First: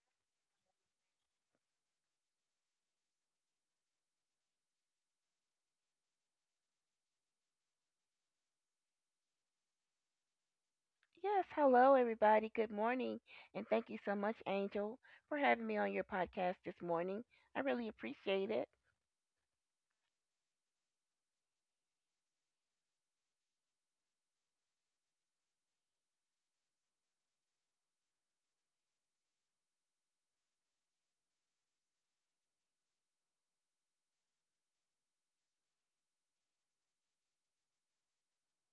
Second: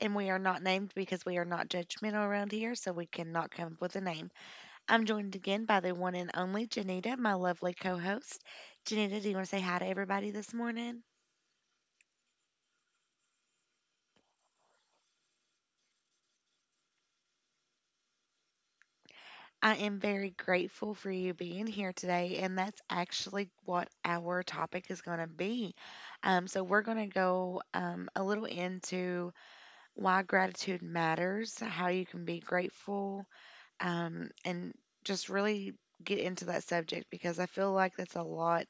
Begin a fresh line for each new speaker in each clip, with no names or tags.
and we are not named because we are not judgmental around here, so we cannot come up with a name. I'm joined again by the one and only Janita, my lovely co host. Janita, do you want to say hi to everybody this morning?
Yes, hello everybody. Good morning. And thank you so much, Angel, for having me on your podcast this morning. I really appreciate it.
I am very grateful for you being here today, and that's actually what our topic is going to be. We're going to go a little into why gratitude matters, how you can be grateful and just really get into that subject because I feel like that's a lot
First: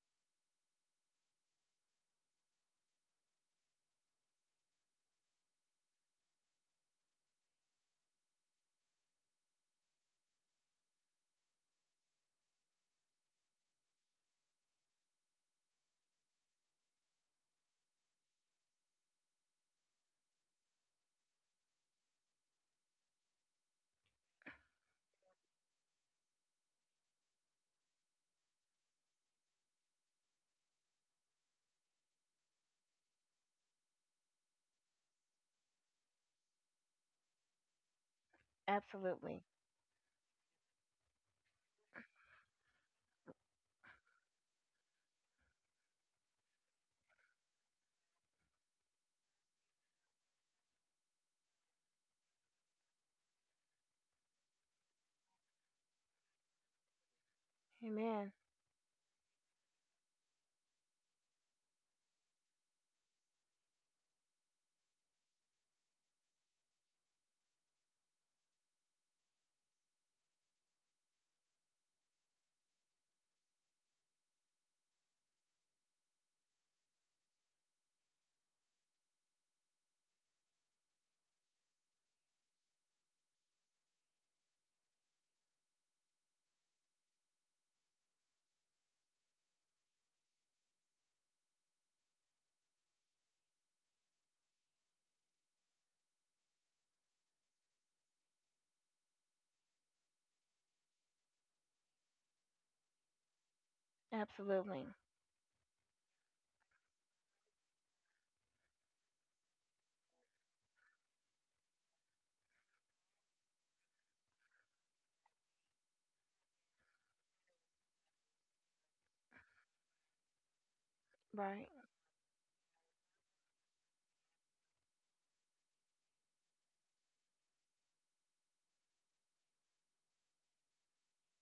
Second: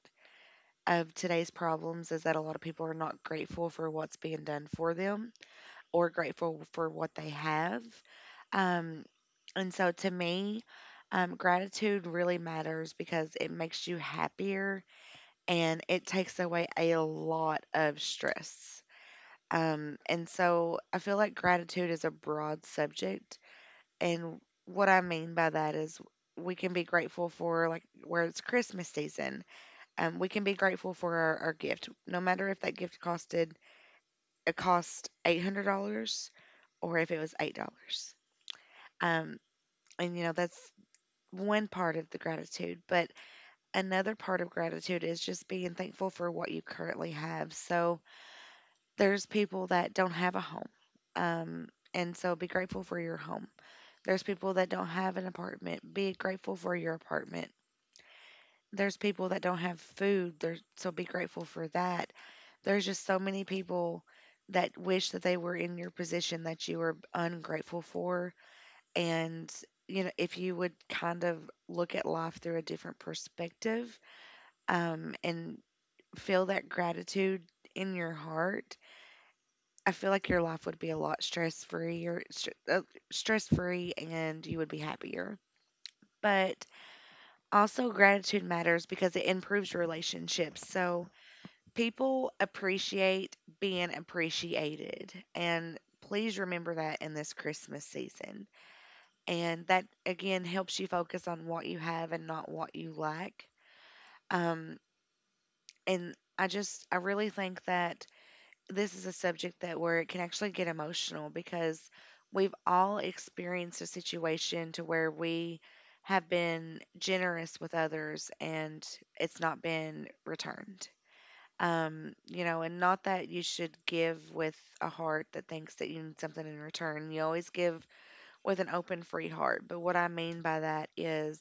of today's problems is that a lot of people are not grateful for what's being done for them or grateful for what they have. Um, and so to me, gratitude really matters because it makes you happier and it takes away a lot of stress. And so I feel like gratitude is a broad subject and what I mean by that is we can be grateful for like where it's Christmas season. We can be grateful for our gift, no matter if that gift cost $800 or if it was $8. Um,
Absolutely.
and you know that's one part of the gratitude, but another part of gratitude is just being thankful for what you currently have. So there's people that don't have a home, um, and so be grateful for your home. There's people that don't have an apartment. Be grateful for your apartment.
Amen.
There's people that don't have food there, so be grateful for that. There's just so many people that wish that they were in your position that you were ungrateful for. And you know, if you would kind of look at life through a different perspective and feel that gratitude in your heart, I feel like your life would be a lot stress free or stress free, and you would be happier. But also gratitude matters because it improves relationships, so people appreciate being appreciated. And please remember that in this Christmas season. And that, again, helps you focus on what you have and not what you lack. Um,
Absolutely.
and I just, I really think that this is a subject that where it can actually get emotional because we've all experienced a situation to where we have been generous with others and it's not been returned.
Right.
You know, and not that you should give with a heart that thinks that you need something in return. You always give with an open, free heart. But what I mean by that is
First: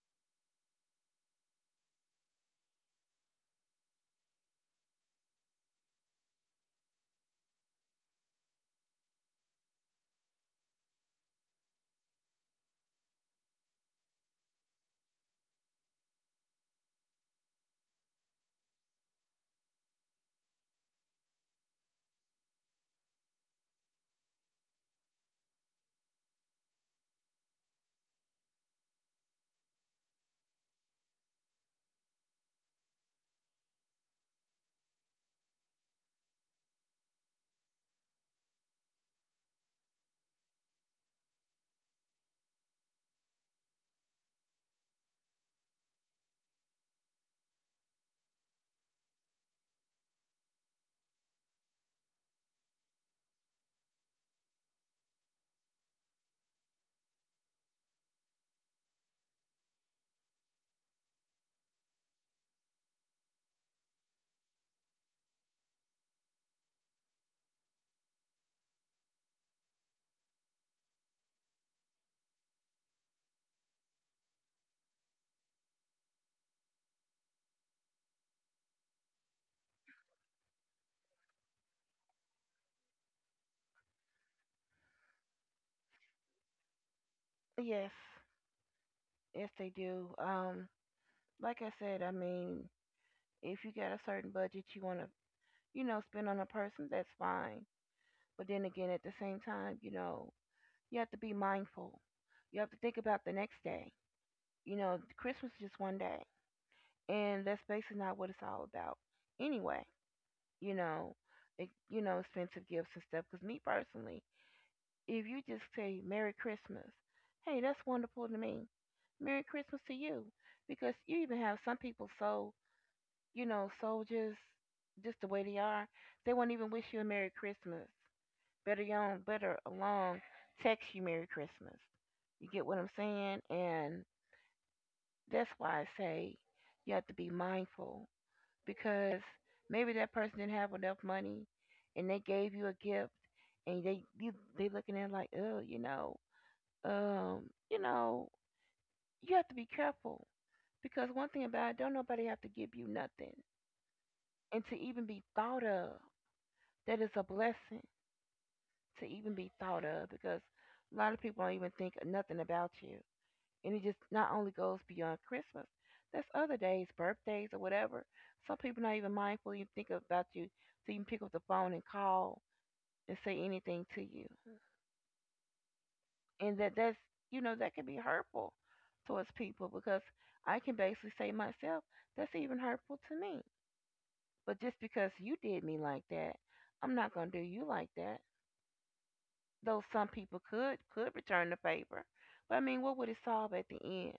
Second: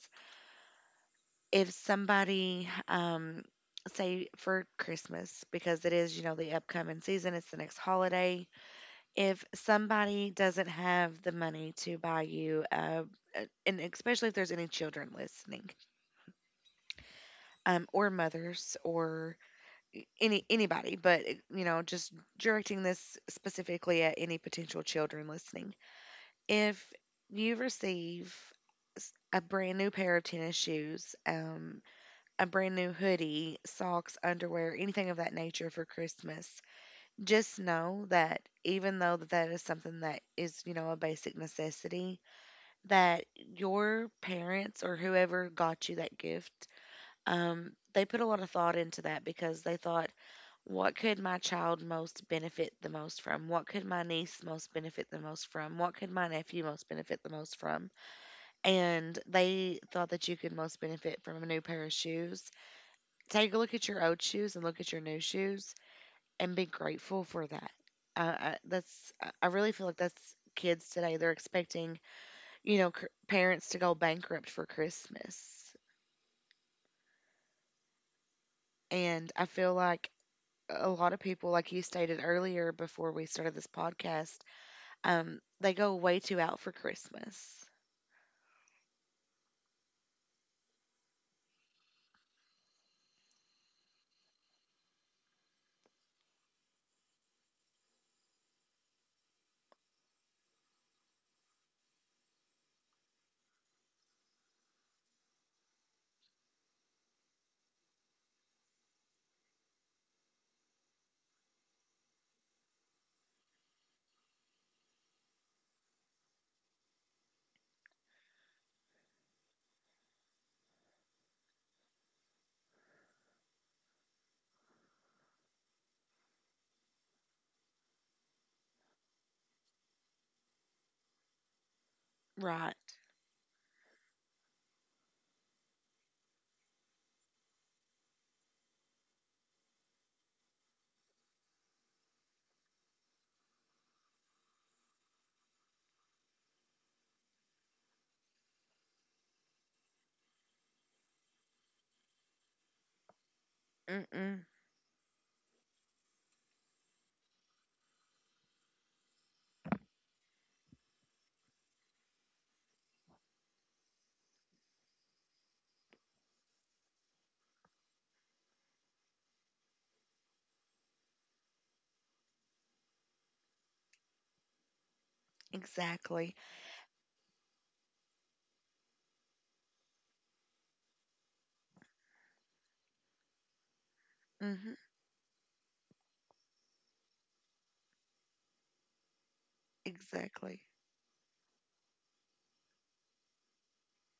if somebody, say for Christmas, because it is, you know, the upcoming season, it's the next holiday. If somebody doesn't have the money to buy you, and especially if there's any children listening, or mothers, or anybody, but you know, just directing this specifically at any potential children listening. If you receive a brand new pair of tennis shoes, a brand new hoodie, socks, underwear, anything of that nature for Christmas, just know that even though that is something that is, you know, a basic necessity, that your parents or whoever got you that gift, they put a lot of thought into that because they thought, what could my child most benefit the most from? What could my niece most benefit the most from? What could my nephew most benefit the most from? And they thought that you could most benefit from a new pair of shoes. Take a look at your old shoes and look at your new shoes and be grateful for that. That's I really feel like that's kids today. They're expecting, you know, parents to go bankrupt for Christmas, and I feel like a lot of people, like you stated earlier before we started this podcast, um, they go way too out for Christmas.
Yes. Yes, they do. Like I said, I mean, if you got a certain budget you want to, you know, spend on a person, that's fine. But then again, at the same time, you know, you have to be mindful. You have to think about the next day. You know, Christmas is just one day, and that's basically not what it's all about. Anyway, you know, it, you know, expensive gifts and stuff. Because me personally, if you just say Merry Christmas, hey, that's wonderful to me. Merry Christmas to you, because you even have some people, so you know, so just the way they are, they won't even wish you a Merry Christmas. Better young, better along, text you Merry Christmas. You get
Right.
what I'm saying, and that's why I say you have to be mindful because maybe that person didn't have enough money and they gave you a gift and they you, they looking at it like, oh, you know, um you know, you have to be careful because one thing about it, don't nobody have to give you nothing.
Mm-mm,
And to even be thought of, that is a blessing. To even be thought of, because a lot of people don't even think nothing about you. And it just not only goes beyond Christmas, that's other days, birthdays or whatever. Some people not even mindful, even think about you to even pick up the phone and call, to say anything to you.
exactly.
And that's, you know, that can be hurtful towards people, because I can basically say myself, that's even hurtful to me. But
Mm-hmm,
just because you did me like that, I'm not going to do you like that, though some people
exactly.
could return the favor. But I mean, what would it solve at the end?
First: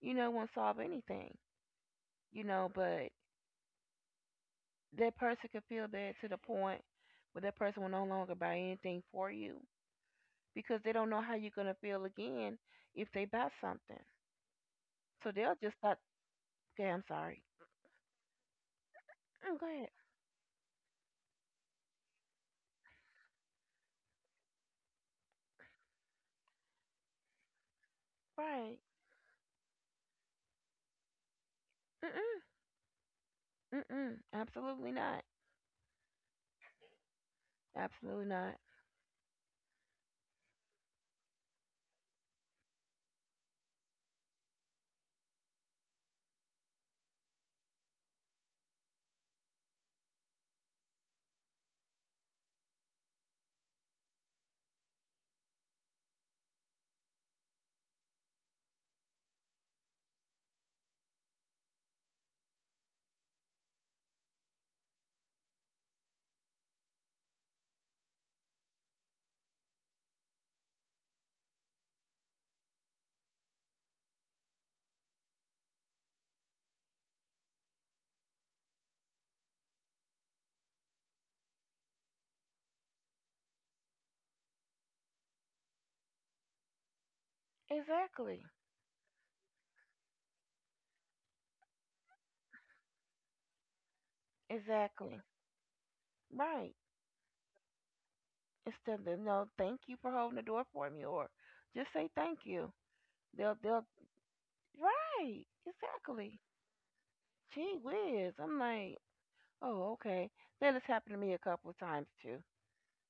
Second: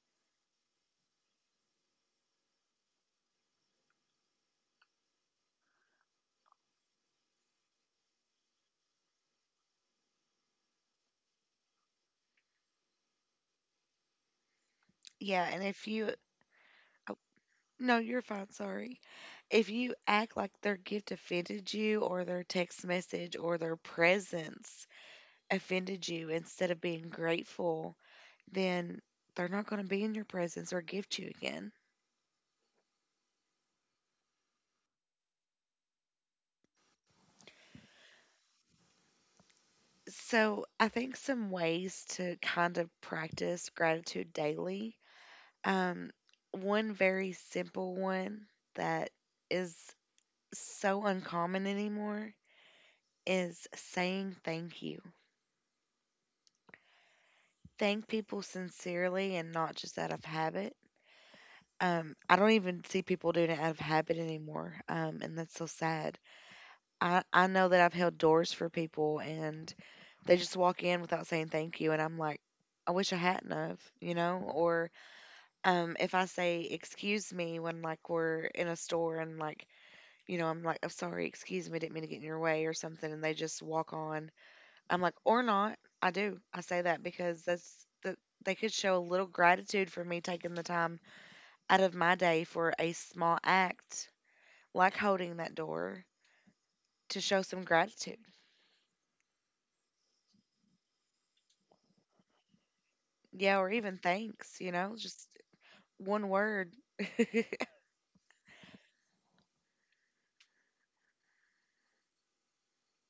You know, it won't solve anything. You know, but that person could feel bad to the point where that person will no longer buy anything for you, because they don't know how you're going to feel again if they buy something. So
Yeah,
they'll
and
just
if
start.
you,
Okay, I'm
oh,
sorry.
no, you're fine, sorry.
Mm, go
If
ahead.
you act like their gift offended you, or their text message, or their presence offended you instead of being grateful,
Right.
then they're not going to be in your presence or gift you again.
Mm-mm. Mm-mm. Absolutely not. Absolutely not.
So I think some ways to kind of practice gratitude daily. Um, One very simple one that is so uncommon anymore is saying thank you. Thank people sincerely and not just out of habit. I don't even see people doing it out of habit anymore, and that's so sad. I know that I've held doors for people and they just walk in without saying thank you, and I'm like, I wish I hadn't of, Or if I say excuse me when like we're in a store and like you know, I'm like, I'm sorry, excuse me, didn't mean to get in your way or something, and they just walk on. I'm like, or not. I do. I say that because that's the,
Exactly.
they could show a little gratitude for me taking the time out of my day for a small act like
Exactly.
holding that door
Right.
to show some gratitude.
Instead of no, thank you for holding the door for me, or just say thank you. They'll
Yeah, or
they'll
even thanks, you know, just
right.
one
Exactly.
word.
Gee whiz. I'm like, oh, okay. That has happened to me a couple of times too.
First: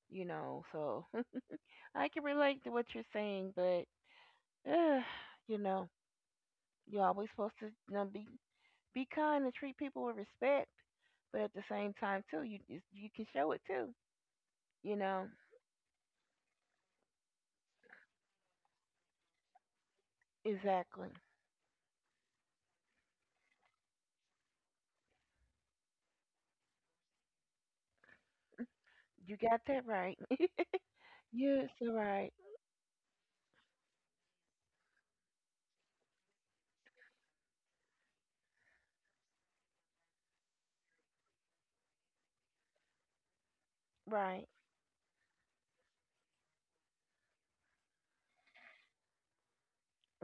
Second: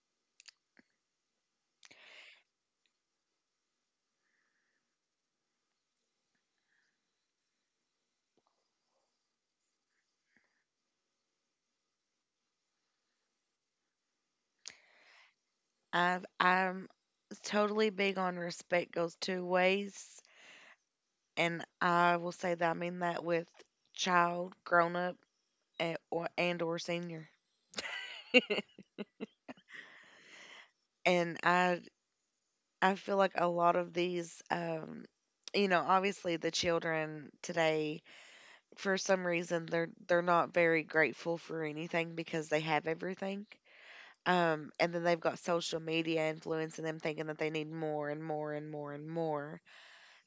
You know, so I can relate to what you're saying, but uh, you know, you're always supposed to, you know, be kind and treat people with respect, but at the same time too, you can show it too. You know
I'm totally big on respect goes two ways,
exactly.
and I will say that I mean that with child, grown up, or senior.
You got that right. Yes,
And
you're so right,
I feel like a lot of these um, you know, obviously the children today, for some reason they're not very grateful for anything because they have everything.
right,
Um, and then they've got social media influencing them thinking that they need more and more and more and more.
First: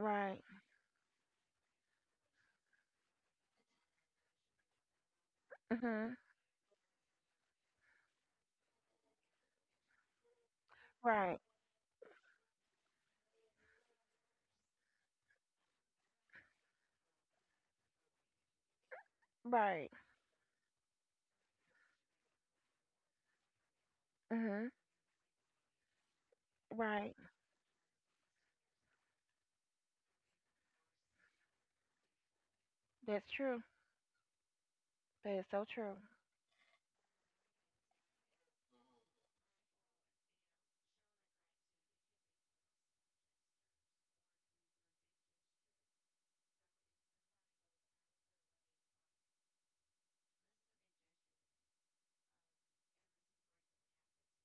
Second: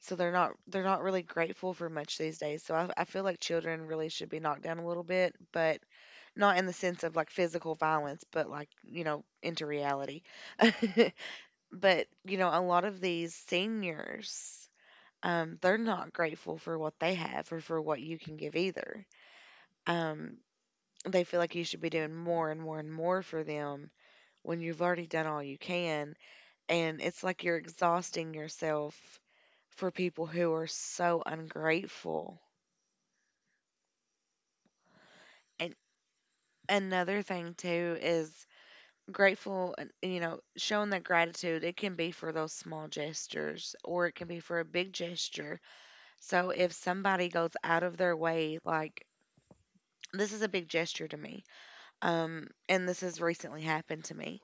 So they're not they're not really grateful for much these days. So I feel like children really should be knocked down a little bit, but
Mhm.
not in the sense of like physical violence, but like, you know, into reality.
Right,
But, you know, a lot of these seniors, they're not grateful for what they have or for what you can give either.
right.
Um, they feel like you should be doing more and more and more for them when
Mhm.
you've already done all you can. And
Right.
it's like you're exhausting yourself for people who are so ungrateful.
That's true. That is so
And
true.
another thing, too, is grateful, and you know, showing that gratitude, it can be for those small gestures or it can be for a big gesture. So if somebody goes out of their way, like, this is a big gesture to me, and this has recently happened to me.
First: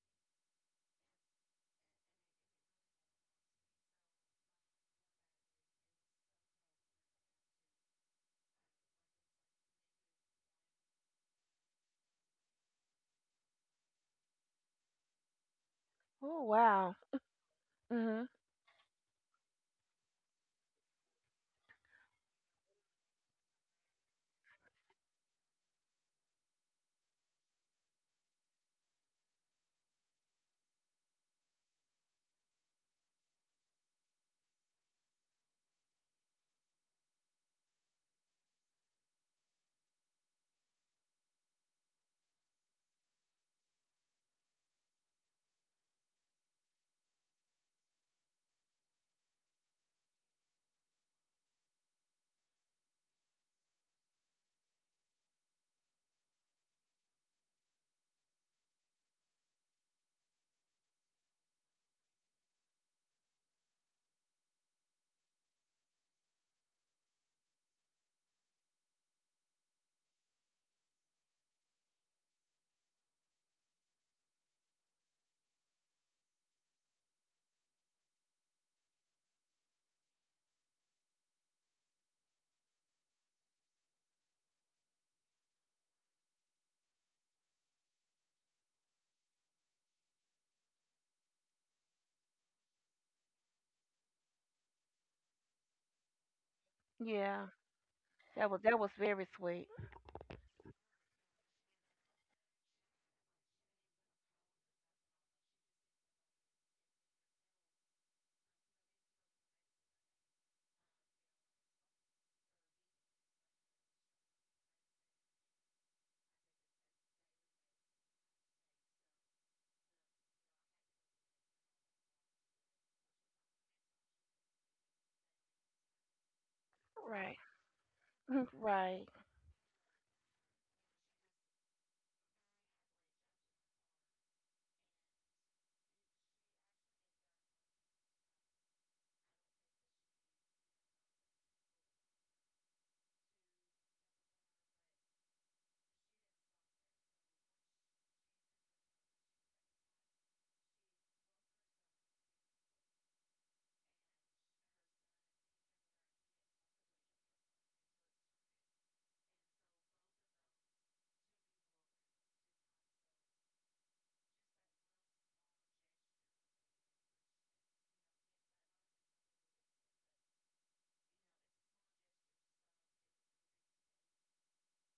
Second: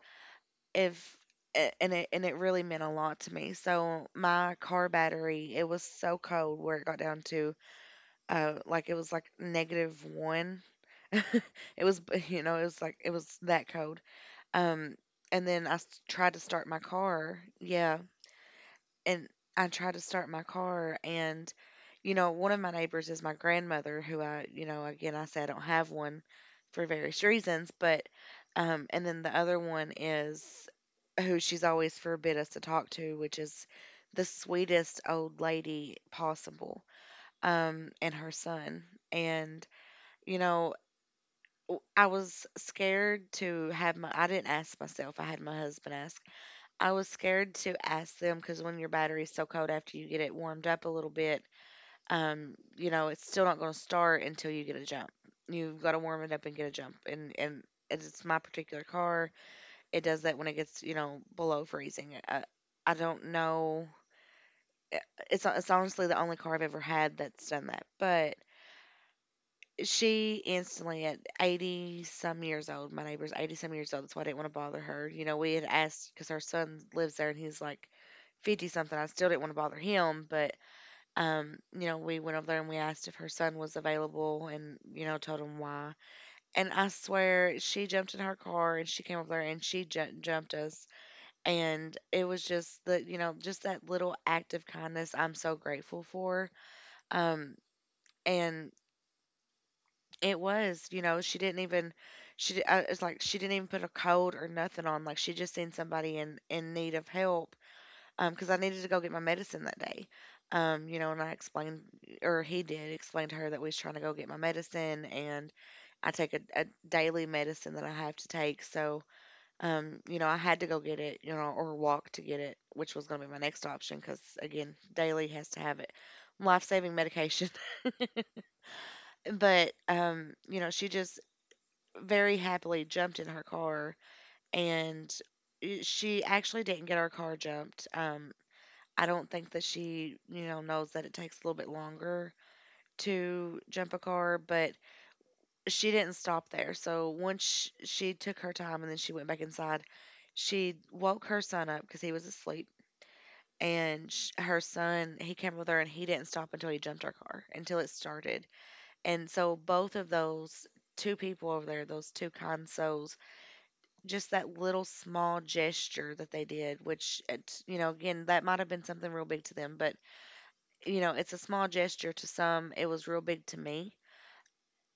If a- and it really meant a lot to me. So my car battery, it was so cold where it got down to, uh, like it was like negative one. It was you know, it was like it was that cold. Um, and then I tried to
Oh
start my
wow.
car. Yeah,
Mhm.
and I tried to start my car, and you know, one of my neighbors is my grandmother who I, you know, again I say I don't have one for various reasons, but um, and then the other one is who she's always forbid us to talk to, which is the sweetest old lady possible. Um, and her son, and you know, I was scared to have my, I didn't ask myself, I had my husband ask. I was scared to ask them because when your battery's so cold after you get it warmed up a little bit, you know, it's still not going to start until you get a jump. You've got to warm it up and get a jump. And it's my particular car. It does that when it gets, you know, below freezing. I don't know. It- it's honestly the only car I've ever had that's done that. But she instantly, at 80 some years old, my neighbor's 80 some years old, that's why I didn't want to bother her. You know, we had asked because her son lives there, and he's like 50 something. I still didn't want to bother him, but um, you know, we went over there and we asked if her son was available, and you know, told him why, and I swear she jumped in her car and she came over there and she jumped us. And it was just that, you know, just that little act of kindness I'm so grateful for.
Yeah.
Um, and
That was very sweet.
it was, you know, she didn't even, it's like she didn't even put a code or nothing on. Like she just seen somebody in need of help, because I needed to go get my medicine that day. You know, and I explained, or he did explain to her that we was trying to go get my medicine. And I take a daily medicine that I have to take. So, I had to go get it, or walk to get it, which was going to be my next option, cause again, daily has to have it. Life-saving
Right.
medication.
Right.
But she just very happily jumped in her car and she actually didn't get her car jumped. I don't think that she, knows that it takes a little bit longer to jump a car, but she didn't stop there. So once she took her time and then she went back inside, she woke her son up because he was asleep. And her son, he came with her and he didn't stop until he jumped her car, until it started. And so both of those two people over there, those two kind souls, just that little small gesture that they did, which, again, that might have been something real big to them, but, it's a small gesture to some. It was real big to me.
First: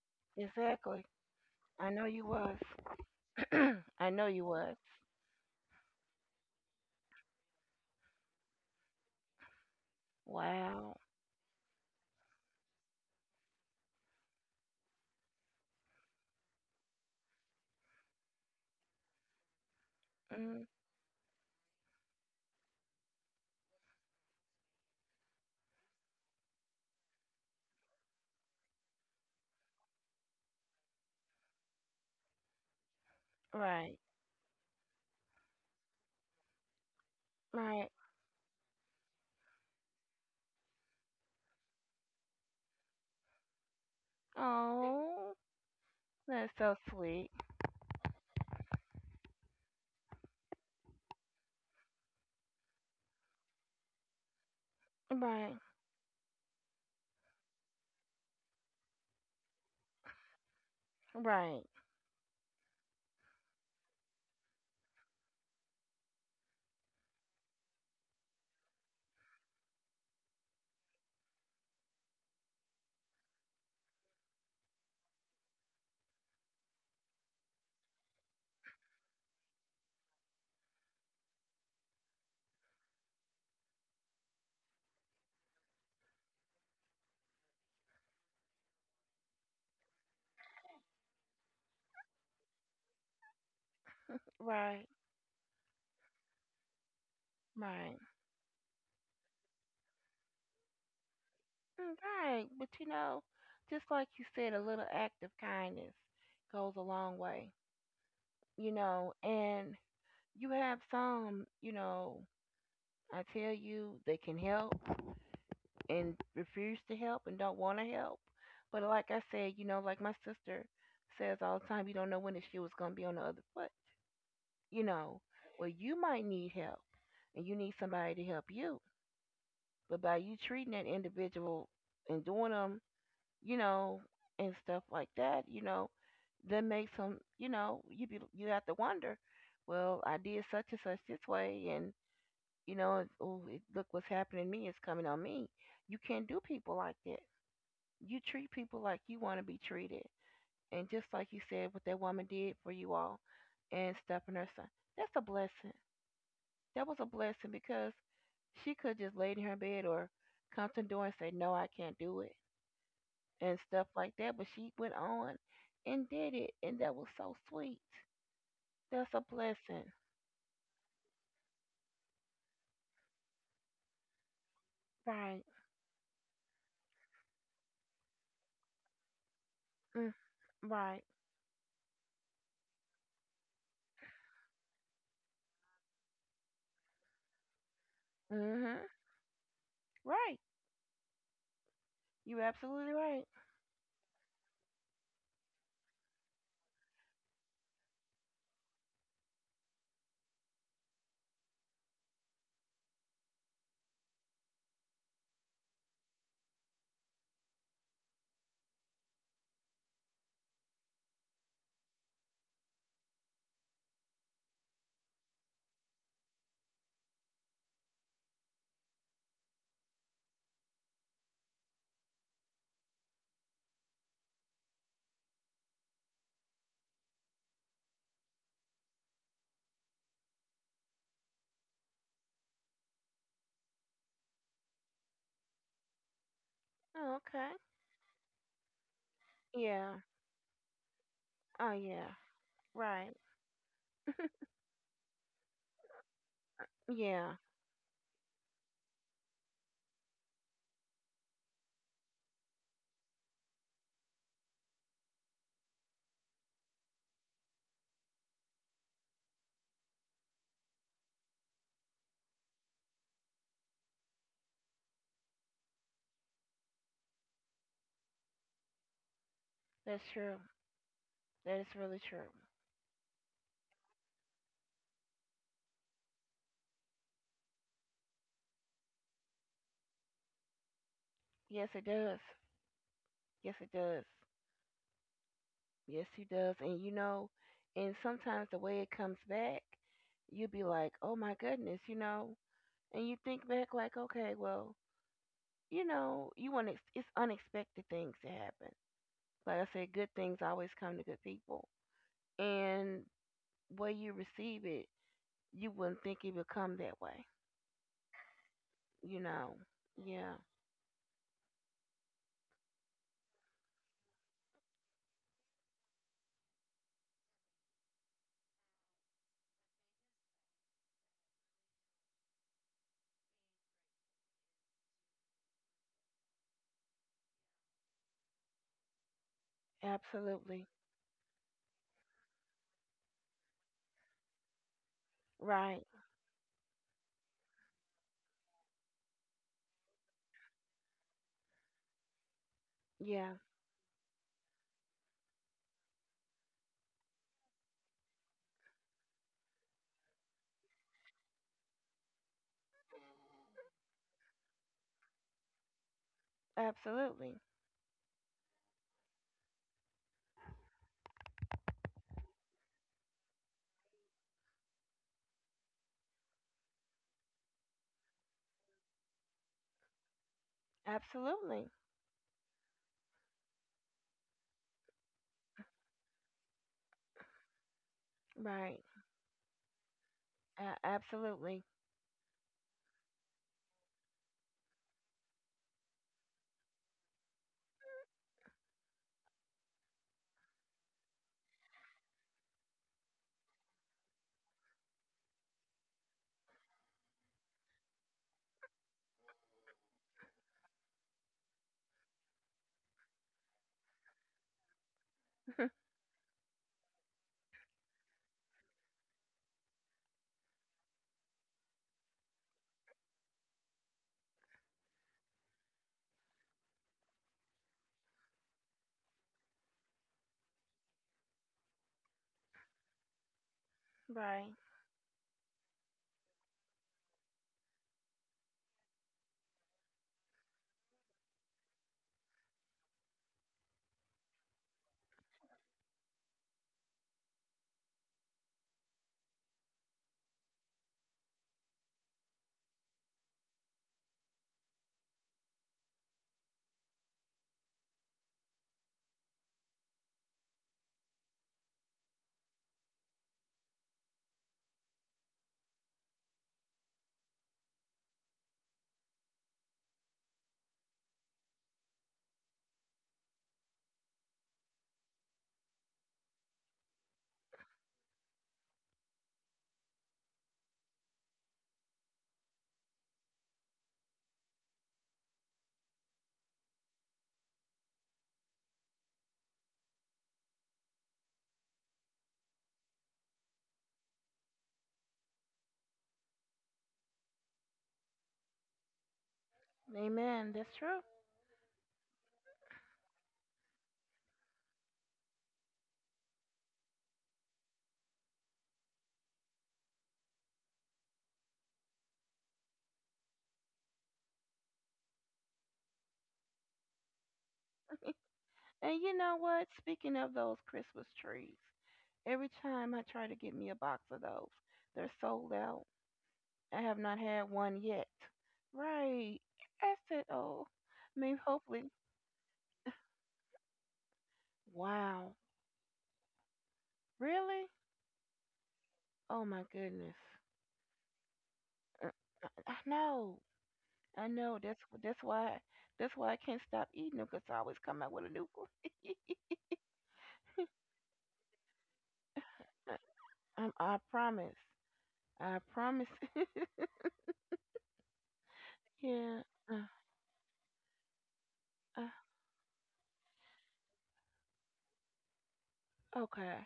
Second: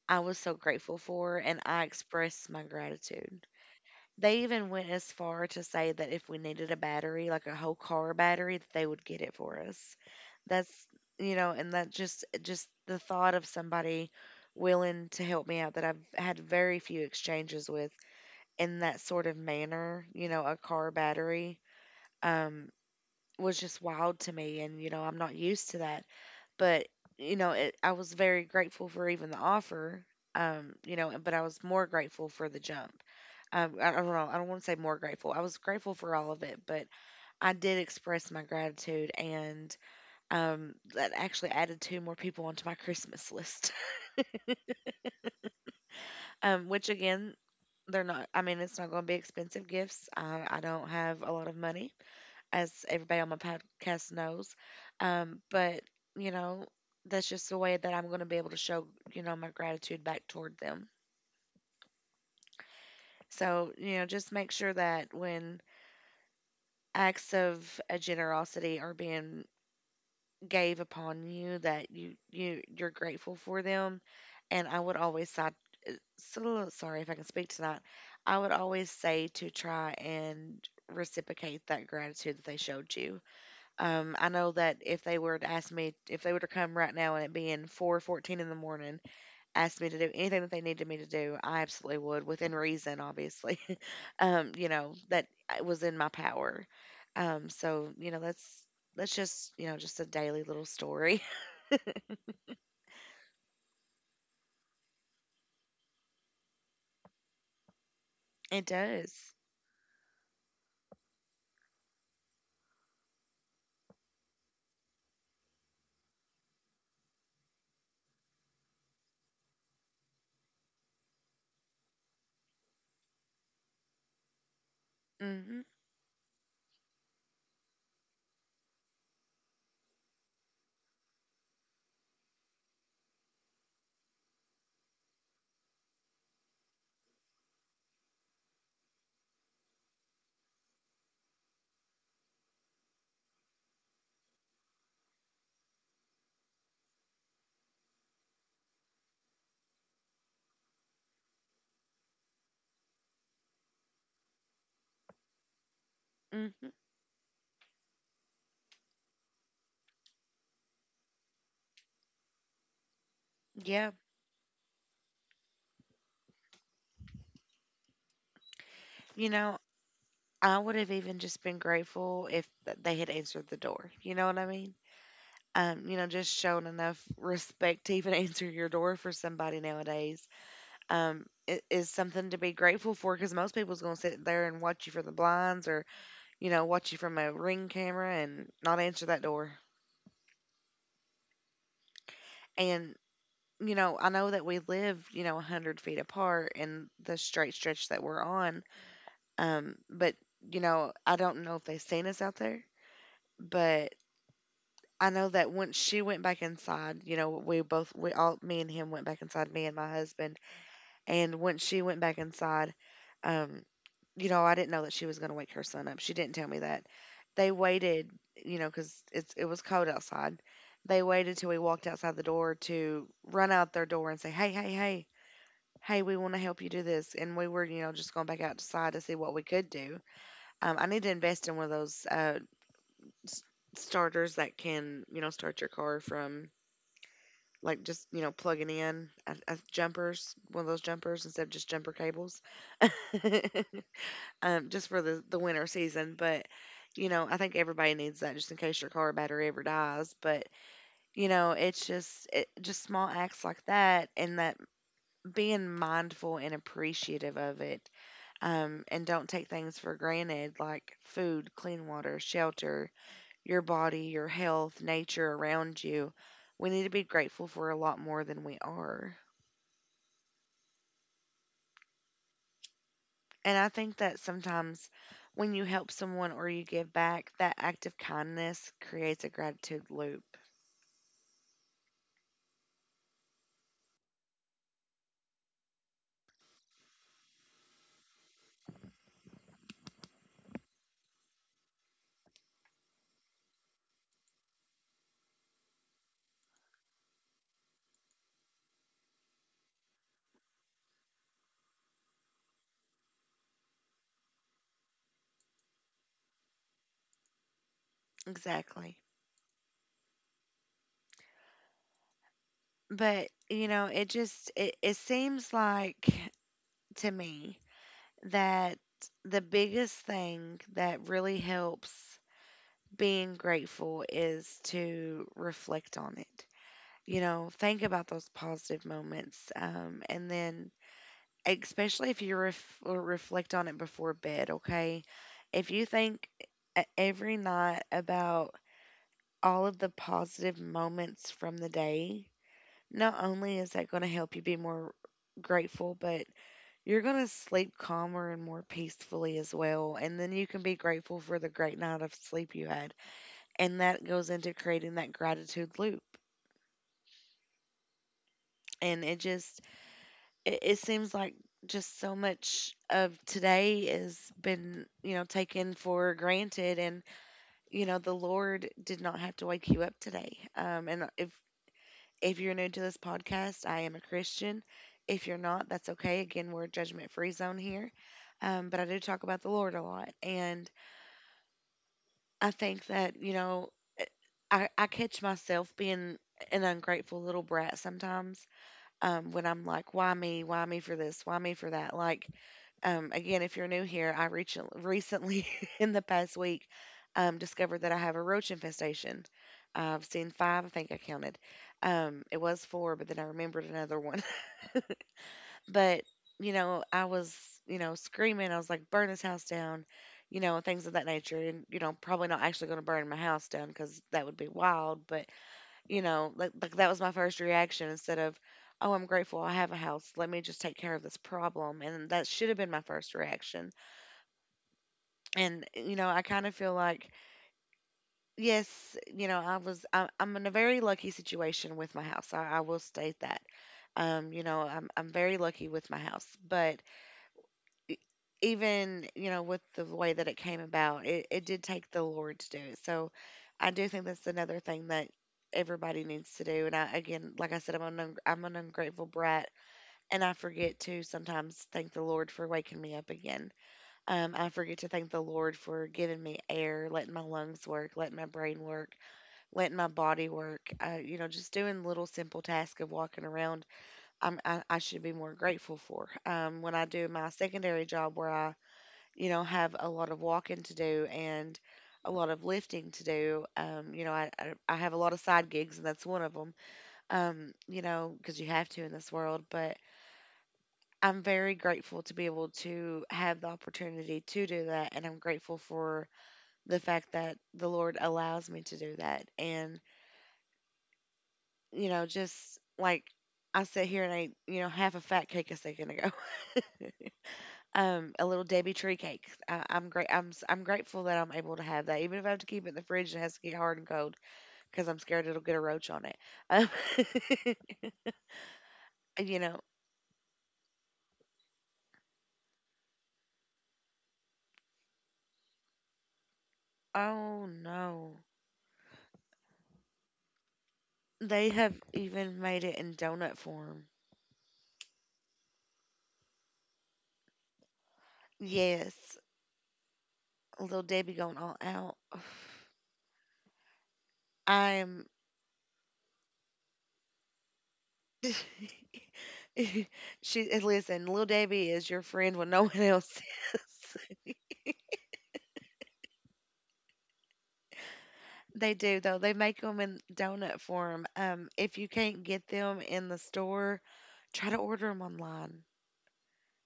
I was so grateful
Exactly.
for, and I
I know you
expressed
was.
my gratitude.
I know
They
you
even
was.
went as far to say that if we needed a battery, like a whole car battery, that they would get it for us. That's,
Wow.
and that just the thought of somebody willing to help me out that I've had very few exchanges with in that sort of manner, a
Mhm.
car battery, um, was just wild to me. And, I'm not used to that. But, I was very grateful for even the offer, but I was more grateful for the jump. I
Right.
don't know. I don't want to say more grateful. I was grateful for all of it, but I did
Right.
express my gratitude, and that actually added two more people onto my Christmas list.
Oh. That's so
Which
sweet.
again, they're not. I mean, it's not going to be expensive gifts. I don't have a lot of money, as everybody on my podcast knows.
Right,
But, you know, that's just the way that I'm going to be able to show, my gratitude back toward them.
right,
So, just make sure that when acts of generosity are being gave upon you that you're grateful for them and I would always say, so, sorry if I can speak tonight. I would always say to try and reciprocate that gratitude that they showed you. I know that if they were to ask me, if they were to come right now and it being 4:14 in the morning, ask me to do anything that they needed me to do, I absolutely would, within reason, obviously.
right,
That was in my power. So,
right.
that's just, just a daily little story.
Mm, right. But you know, just like you said, a little act of kindness goes a long way,
It
you know.
does.
And you have some, you know, I tell you, they can help and refuse to help and don't want to help. But like I said, you know, like my sister says all the time, you don't know when the shoe is going to be on the other foot, you know.
Mhm.
Well, you might need help and you need somebody to help you. But by you treating that individual and doing them, you know, and stuff like that, you know, that makes them, you know, you be you have to wonder, well, I did such and such this way, and you know, it's, oh, it, look what's happening to me. It's coming on me. You can't do people like that. You treat people like you want to be treated, and just like you said, what that woman did for you all, and stuff and her son, that's a blessing.
Mhm.
That was a blessing because she could just lay in her bed or come to the door and say, no, I can't do it and stuff
Yeah.
like that. But she went on and did it, and that was so sweet. That's a
You know,
blessing.
I would have even just been grateful if they had answered the door. You know what I mean?
Right.
Just showing enough respect to even answer your door for somebody
Mm,
nowadays
right.
is something to be grateful for because most people's going to sit there and watch you from the blinds or, watch you from a ring camera and not
Mhm.
answer that door.
Right. You're absolutely
And,
right.
I know that we live, 100 feet apart in the straight stretch that we're on, but, I don't know if they've seen us out there, but I know that once she went back inside, you know, we both, we all, me and him went back inside, me and my husband. And when she went back inside, um, I didn't know that she was going to wake her son up. She didn't tell me that. They waited, because it was cold outside. They waited till we walked outside the door to run out their door and say, "Hey, hey, hey, hey, we want to help you do this." And we were, just going back outside to see what we could do. I need to invest in one of those s- starters that can, start your car from
Oh, okay.
like just plugging in a
Yeah.
jumpers, one of those jumpers instead of just
Oh
jumper
yeah.
cables,
Right.
just for the winter season. But
Yeah.
I think everybody needs that just in case your car battery ever dies. But just small acts like that, and that being mindful and appreciative of it, and don't take things for granted like food, clean water, shelter, your body, your health, nature around you. We need to be grateful for a lot more than we are.
That's true. That is really true.
And I think that sometimes when you help someone or you give back, that act of kindness creates a gratitude loop.
Yes it does. Yes it does. Yes he does. And you know, and sometimes the way it comes back, you'd be like, oh my goodness, you know, and you think back like, okay, well, you know, you want ex- it's unexpected things that happen. Like I said, good things always come to good people, and way you receive it, you wouldn't think it would come that way.
Exactly.
You know, yeah,
But, it seems like to me that the biggest thing that really helps being grateful is to reflect on it. You know, think about those positive moments and
absolutely,
then especially if you reflect on it before bed, okay? If
right,
you think every night about all of the positive moments from the day, not
yeah,
only is that going to help you be more grateful, but you're going to sleep calmer and more peacefully as well. And then you can be grateful for the great night of sleep you had. And that goes into creating that gratitude loop.
absolutely,
And it just, it seems like just so much of today has been, taken for granted and the Lord did not have to wake you up today. And If
absolutely,
you're new to this podcast, I am a Christian. If you're not, that's okay. Again, we're a judgment free zone here.
right,
But I do talk about the Lord a lot. And
absolutely,
I think that, eh, I catch myself being an ungrateful little brat sometimes when I'm like, why me? Why me for this? Why me for that? Like, again, if you're new here, recently, in the past week, discovered that I have a roach infestation. I've seen five, I think I counted. It was four, but then I remembered another one. But, you know, I was, screaming. I was like, burn this house down, and things of that nature. And, probably not actually going to burn my house down because that would be wild. But, that was my first reaction instead of, oh, I'm grateful I have a house. Let me just take care of this problem. And that should have been my first reaction
right.
and I kind of feel like yes I'm in a very lucky situation with my house I will state that I'm very lucky with my house but e- even with the way that it came about it did take the lord to do it so I do think that's another thing that everybody needs to do and I again like I said I'm an ungrateful brat and I forget to sometimes thank the lord for waking me up again I forget to thank the Lord for giving me air, letting my lungs work, letting my brain work, letting my body work. You know, just doing little simple tasks of walking around. I should be more grateful for. When I do my secondary job, where I, have a lot of walking to do and a lot of lifting to do. I have a lot of side gigs, and that's one of them. You know, because you have to in this world, but I'm very grateful to be able to have the opportunity to do that, and I'm grateful for the fact that the Lord allows me to do that. And,
Amen. That's true.
just like I sit here and ate, half a fat cake a second ago, a little Debbie tree cake. I, I'm great. I'm, s- I'm grateful that I'm able to have that, even if I have to keep it in the fridge and it has to get hard and cold because I'm scared it'll get a roach on it. Um,
And you know
you
what?
know,
Speaking of those Christmas trees, every time I try to get me a box of those, they're sold out. I have not had
oh
one yet.
no.
Right. I said, oh, I mean,
They have
hopefully.
even made it in donut form.
Wow. Really?
Yes,
Oh my goodness.
little Debbie going all out.
Uh, I know. I know.
I am
That's why I can't stop eating them 'cause I always come out with a new one.
she and listen, little Debbie is your friend when no one else is.
I promise. I promise.
They do though. They
Yeah.
make them
Uh,
in donut form. If you
uh,
can't get them in the store, try to order them online.
okay.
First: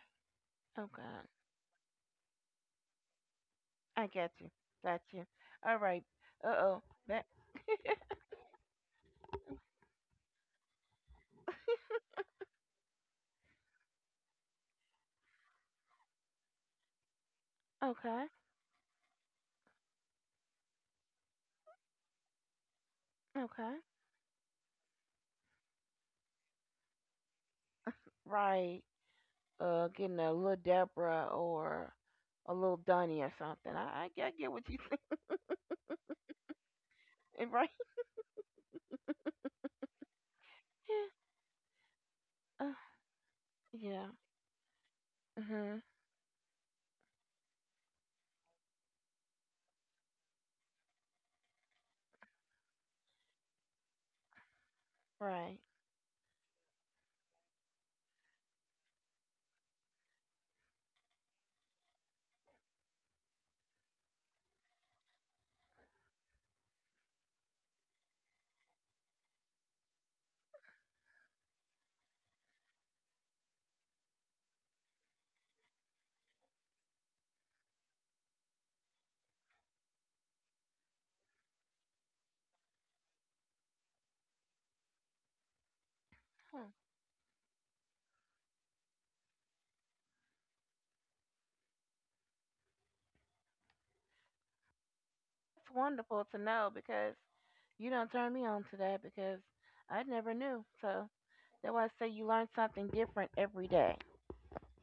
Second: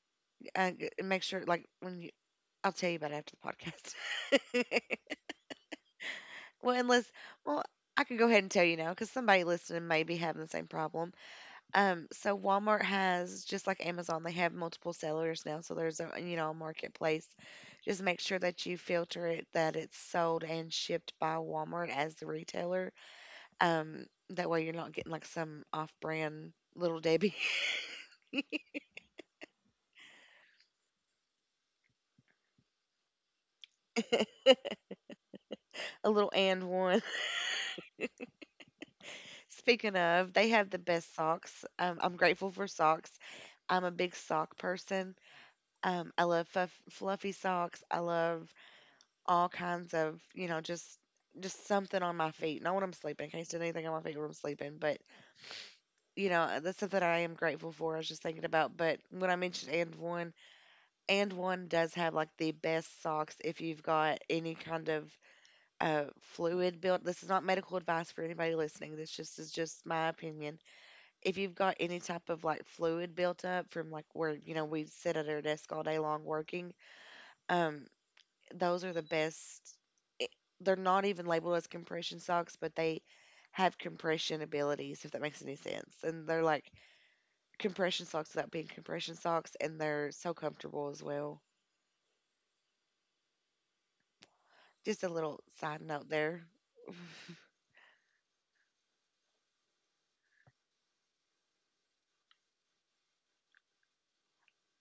Okay.
Make sure, like when you, I'll tell you about it after
I
the
got you. Got
podcast.
you. All right. Uh
well,
oh.
unless,
Back.
well, I can go ahead and tell you now because somebody listening may be having the same problem. So Walmart, has just like Amazon, they have multiple sellers now. So there's a you know a marketplace. Just make
Okay.
sure that you filter it that it's sold and shipped by Walmart as the retailer.
Okay.
Um, that way you're not getting like some off-brand little Debbie,
Right? Getting a little Deborah or a little Dunny or something. I get what you
a little and one.
think, right?
Speaking of, they have the
Yeah.
best socks. I'm grateful for
Uh,
socks. I'm a
yeah.
big sock person.
Mhm.
I love fluffy socks. I love all kinds of, you know, just something on my feet. Not when I'm sleeping. Can't stand anything on my feet when I'm sleeping. But
Right.
that's something I am grateful for. I was just thinking about. But when I mentioned and one does have like the best socks if you've got any kind of fluid built. This is not medical advice for anybody listening. This just is just my opinion. If you've got any type of like fluid built up from like where you know we sit at our desk all day long working, um, those are the best. it- They're not even labeled as compression socks, but they have compression abilities, if that makes any sense. And they're
Hmm.
like compression socks without being compression socks, and they're so comfortable as well. Just a little
That's
side note
wonderful to
there.
know because you don't turn me on to that because I never knew. So that's why I say you learn something different every day,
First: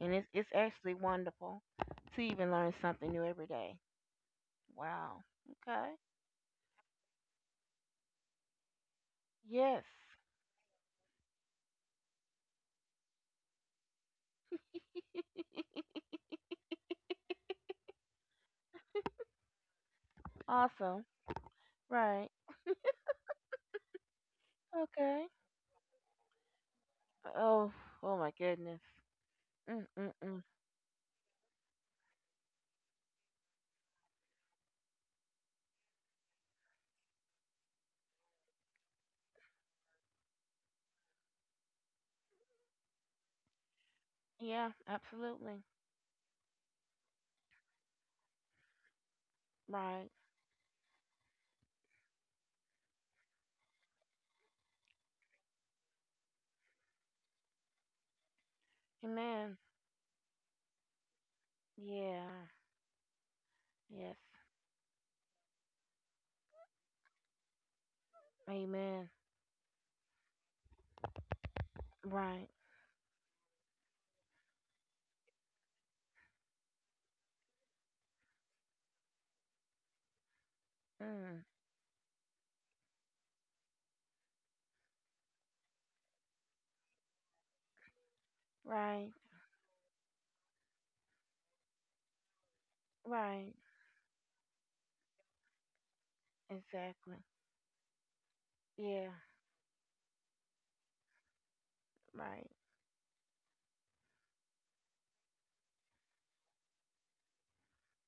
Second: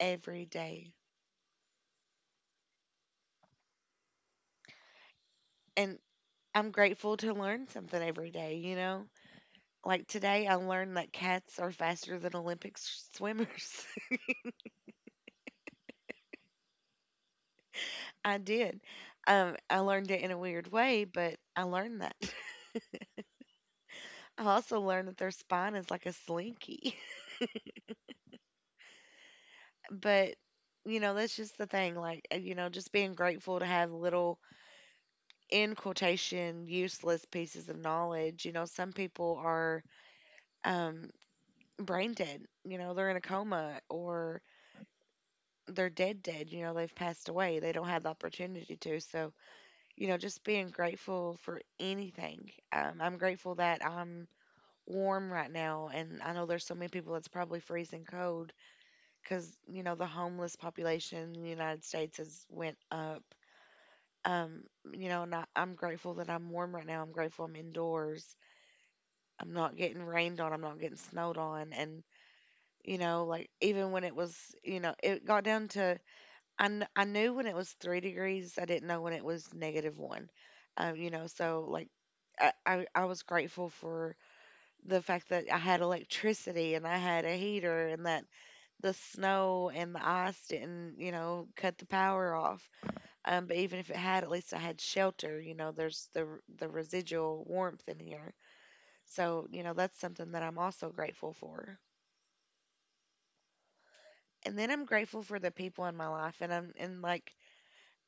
and it's
day.
actually wonderful to even learn something new every day. Wow. Okay.
And I'm grateful to learn something every day, you know?
Yes.
Like today, I learned that cats are faster than Olympic swimmers. I did. I learned it in a weird way,
Awesome.
but I learned that.
Right.
I also learned that
Okay.
their spine is like a slinky.
Oh, oh my goodness. Mm, mm,
But,
mm.
you know, that's just the thing. Like, you know, just being grateful to have little, in quotation, useless pieces of knowledge. You know, some people are um, brain dead. You know, they're in a coma or
Yeah, absolutely.
they're dead, dead. You know, they've passed away. They don't have the opportunity to. So, you
Right.
know, just being grateful for anything. I'm grateful that I'm warm right now. And I know there's so many people that's probably freezing cold because
Amen.
you know the homeless population in the United States has
Yeah.
went up.
Yes.
Um, you know, and I'm grateful that I'm warm right now. I'm grateful I'm indoors.
Amen.
I'm not getting rained on. I'm not getting snowed on. And
Right.
you know, like even when it was, you know, it got down to I knew when it was 3 degrees. I didn't know when it was negative one. You know,
Mm.
so like I was grateful for the fact that I had electricity and I had a heater and that the
Right.
snow and the ice didn't, you know, cut the power off.
Right.
But even if it had, at least I had shelter. You know, there's the
Exactly.
residual warmth in here.
Yeah.
So you know, that's something that I'm also grateful for.
Right.
And then I'm grateful for the people in my life, and I'm and like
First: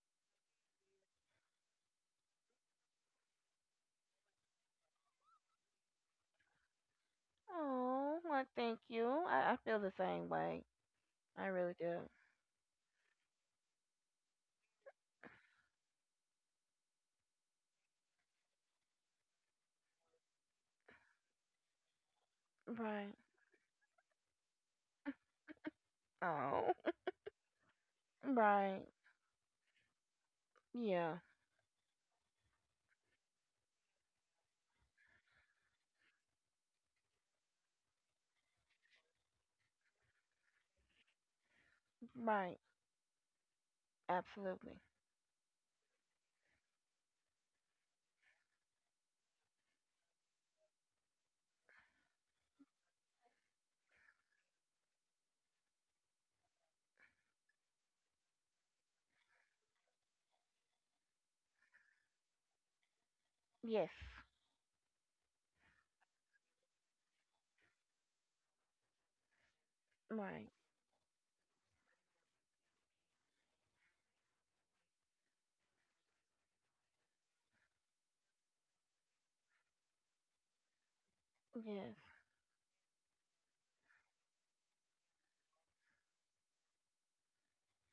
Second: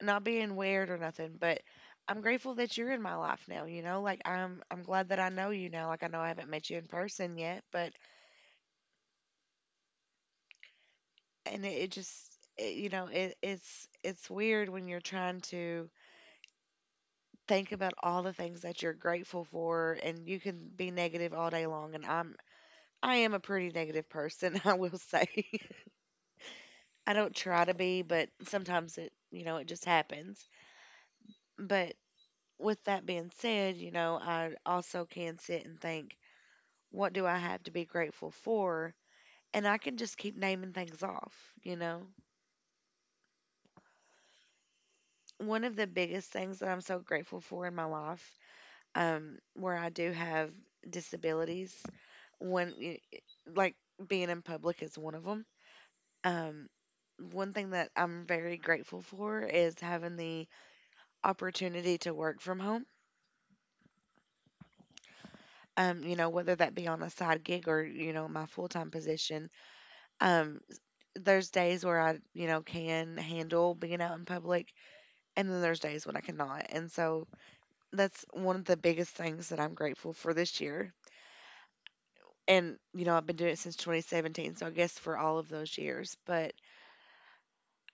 not being weird or nothing, but I'm grateful that you're in my life now. You know, like I'm glad that I know you now. Like I know I haven't met you in person yet, but
Oh, well, thank you. I feel the same way. I
and
really do.
you know it's weird when you're trying to think about all the things that you're grateful for and you can be negative all day long and I'm
Right.
I am a pretty negative person, I will say.
Oh.
I don't try to be, but
Right.
sometimes it, you know, it just happens.
Yeah.
But with that being said, you know, I also can sit and think, what do I have to be grateful for? And I can just keep naming things off, you know.
Right. Absolutely.
One of the biggest things that I'm so grateful for in my life where I do have disabilities. When y- like Being in public is one of them. Um, one thing that I'm very grateful for is having the opportunity to work from home.
Yes.
You know, whether that be on a side gig or, you know, my full time position.
Right.
Um, there's days where I, you know, can handle being out in public and then there's days when I cannot. And so that's one of the biggest things that I'm grateful for this year
Yes.
and you know I've been doing it since 2017, so I guess for all of those years. But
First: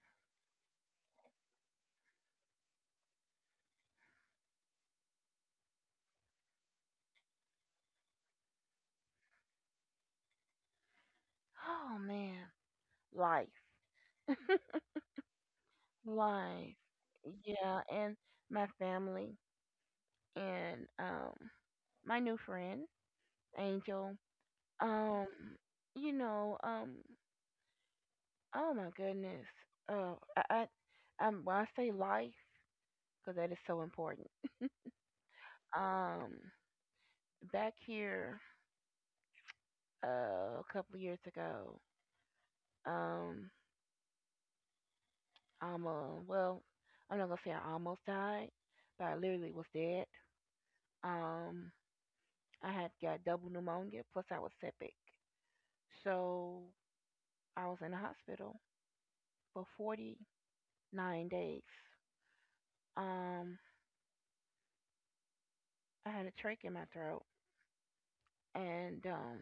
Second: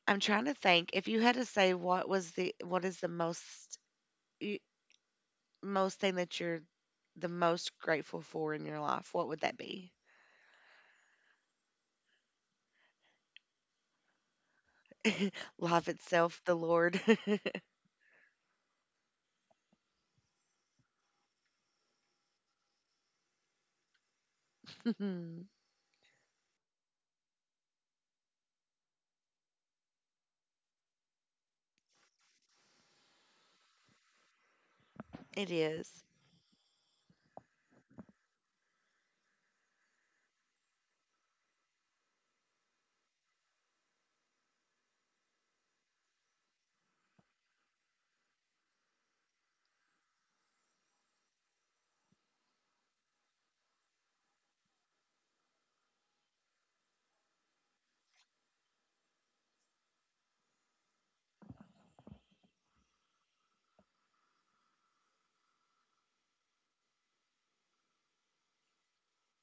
I'm trying to think, if you had to say what was the what is the most y- most thing that you're the most grateful for in your life, what would that be?
Oh man. Life.
Life itself, the
Life.
Lord.
Yeah, and my family and my new friend, Angel. Um, you know, oh my goodness. Oh, I I'm, when I say life, because that is so important.
It is.
Um back here a couple years ago, um I'm almost, well, I'm not going to say I almost died, but I literally was dead. Um I had got double pneumonia plus I was septic. So I was in the hospital for 49 days. Um, I had a trach in my throat, and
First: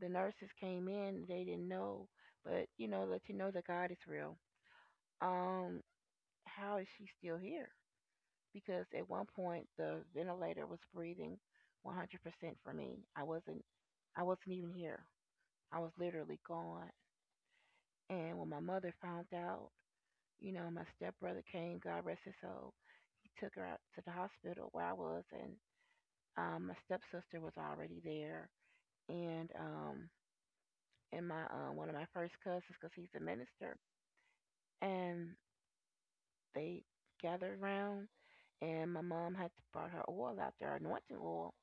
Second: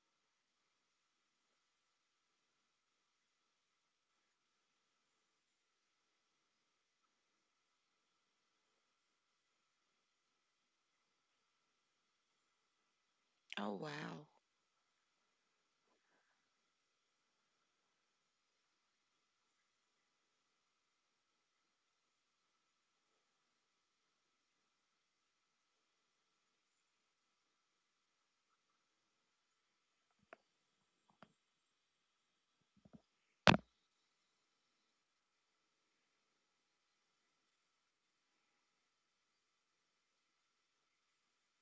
the nurses came in. They didn't know, but you know, let you know that God is real. Um, how is she still here? Because at one point the ventilator was breathing 100% for me. I wasn't.
Oh,
I wasn't even here. I was literally gone. And when my mother found out, you know, my stepbrother came, God rest his soul. He took her out to the hospital where I was, and my stepsister was already there, and um, and my one of my first cousins, because he's a minister, and they gathered around, and my mom had brought her oil out there, anointing oil,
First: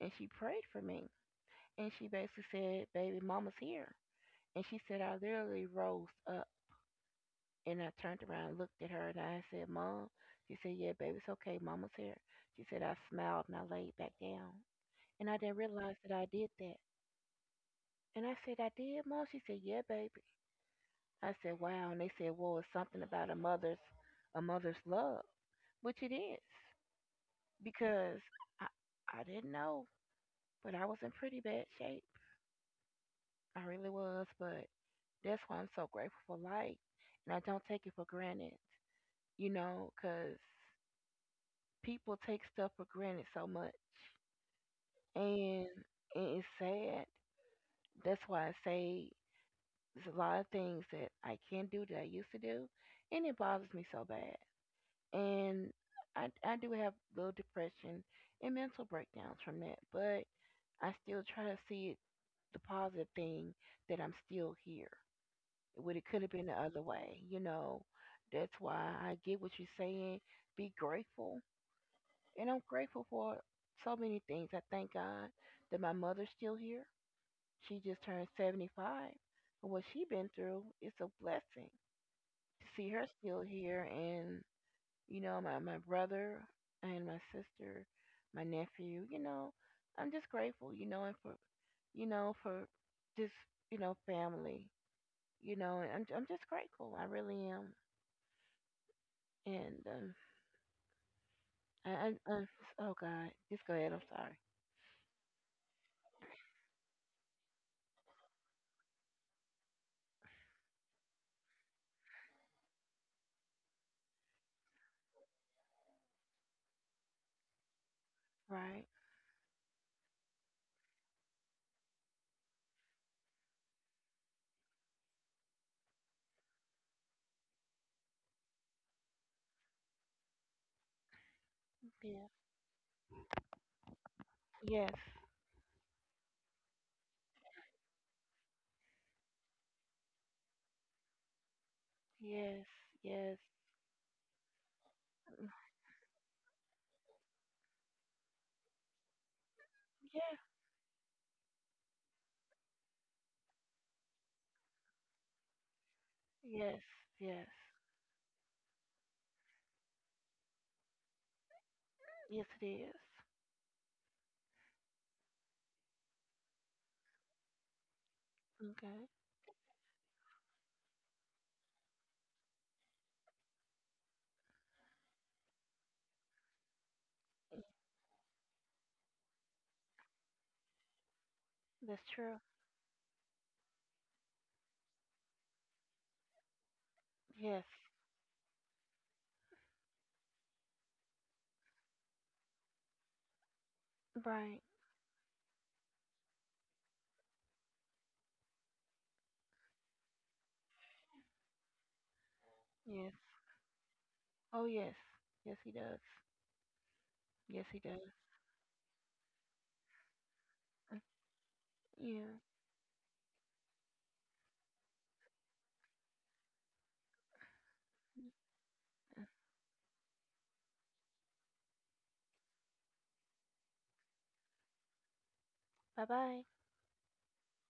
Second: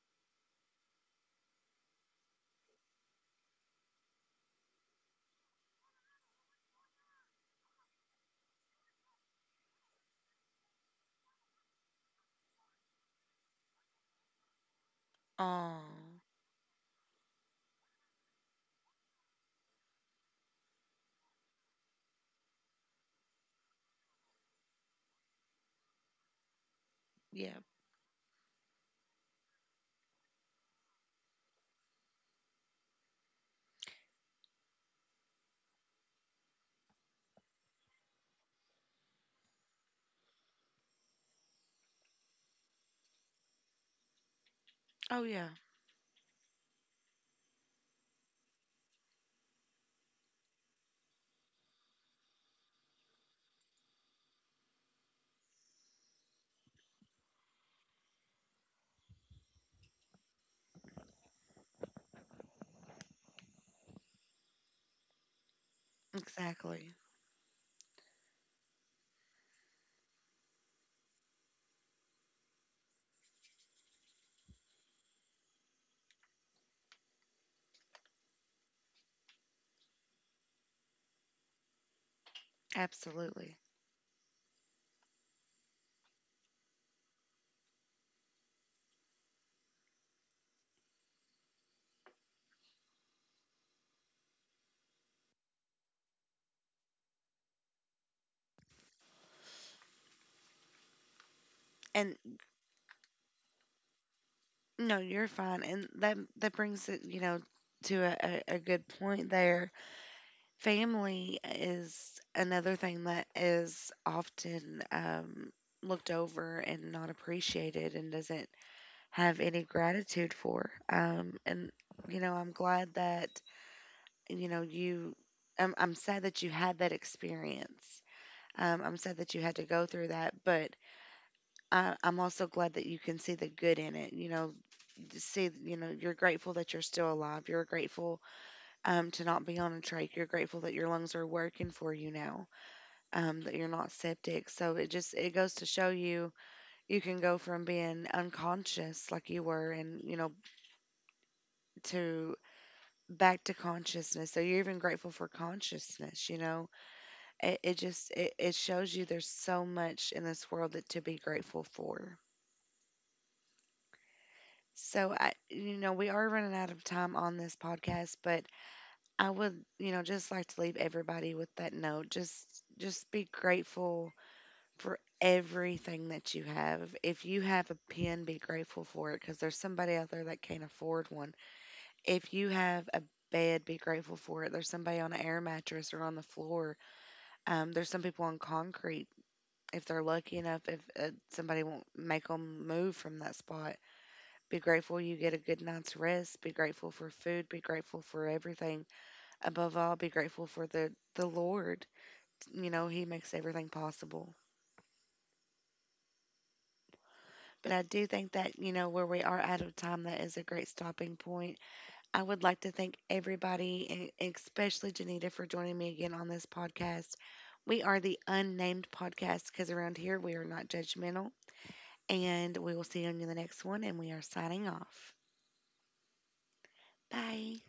and she prayed for me, and she basically said, "Baby, mama's here," and she said I literally rose up. And I turned around and looked at her and I said, "Mom." She said, "Yeah, baby, it's okay. Mama's here." She said I smiled and I laid back down. And I
wow.
didn't realize that
Oh,
I did that. And I said, "I did, Mom." She said, "Yeah, baby." I said, "Wow." And they said, well, it's something about a mother's love, which it is.
yeah.
Because I I didn't know, but I was in pretty bad shape. I really was, but that's why I'm so grateful for life. And I don't take it for granted, you know, because people take stuff for granted so much,
Oh, yeah.
and it is sad. That's why I say there's a lot of things that I can do that I used to do, and it bothers me so bad. And I do have a little depression and mental breakdowns from that, but I still try to see it the positive thing that I'm still here. Would it could have been the other
Exactly.
way, you know? That's why I get what you're saying. Be grateful. And I'm grateful for so many things. I thank God that my mother's still here. She just turned 75. And what she has been through, it's a blessing to see her still
Absolutely.
here. And, you know, my brother and my sister, my nephew, you know, I'm just grateful, you know, and for, you know, for this, you know, family, you know, and I'm just grateful. I really am. And, I, I,
And
I, oh God, just go ahead. I'm sorry.
no, you're fine. And that brings it, you know, to a good point there. Family is another thing that is often looked over and not appreciated and doesn't
Right.
have any gratitude for. And, you know, I'm glad that, you know, you, I'm sad that you had that experience. I'm sad that you had to go through that, but I'm
Yeah.
also glad that you can see the good in it. You know,
Yes.
to see, you know, you're grateful that you're still alive. You're grateful to not be on a trach. You're grateful that your lungs are working for you now,
Yes, yes,
that you're not septic. So it just it goes to show you you can go from being unconscious like you were, and you know
yeah,
to back to consciousness. So you're even grateful for consciousness. You know,
yes, yes,
it shows you there's so much in this world that to be grateful for.
yes, it is.
So I, you know, we are running out of time on this podcast, but
Okay,
I would, you know, just like to leave everybody with that note. Just be grateful for everything that you have. If you have a pen, be grateful for it because there's somebody out there that can't afford one.
that's
If
true.
you have a bed, be grateful for it. There's somebody on an air mattress or on the floor.
Yes,
There's some people on concrete. If they're lucky enough, if somebody won't make them move from that spot,
right.
be grateful you get a good night's rest. Be grateful for food. Be grateful for everything. Above all, be grateful for the Lord. You know, He
Yes.
makes everything possible.
Oh, yes, yes, he does. Yes,
But
he
I do
does.
think that, you know, where we are out of time, that is a great stopping point. I
Yeah.
would like to thank everybody, and especially Janita, for joining me again on this podcast. We are the unnamed podcast because around here we are not judgmental. And we will see you on the next one, and we are signing off.
Bye bye.
Bye.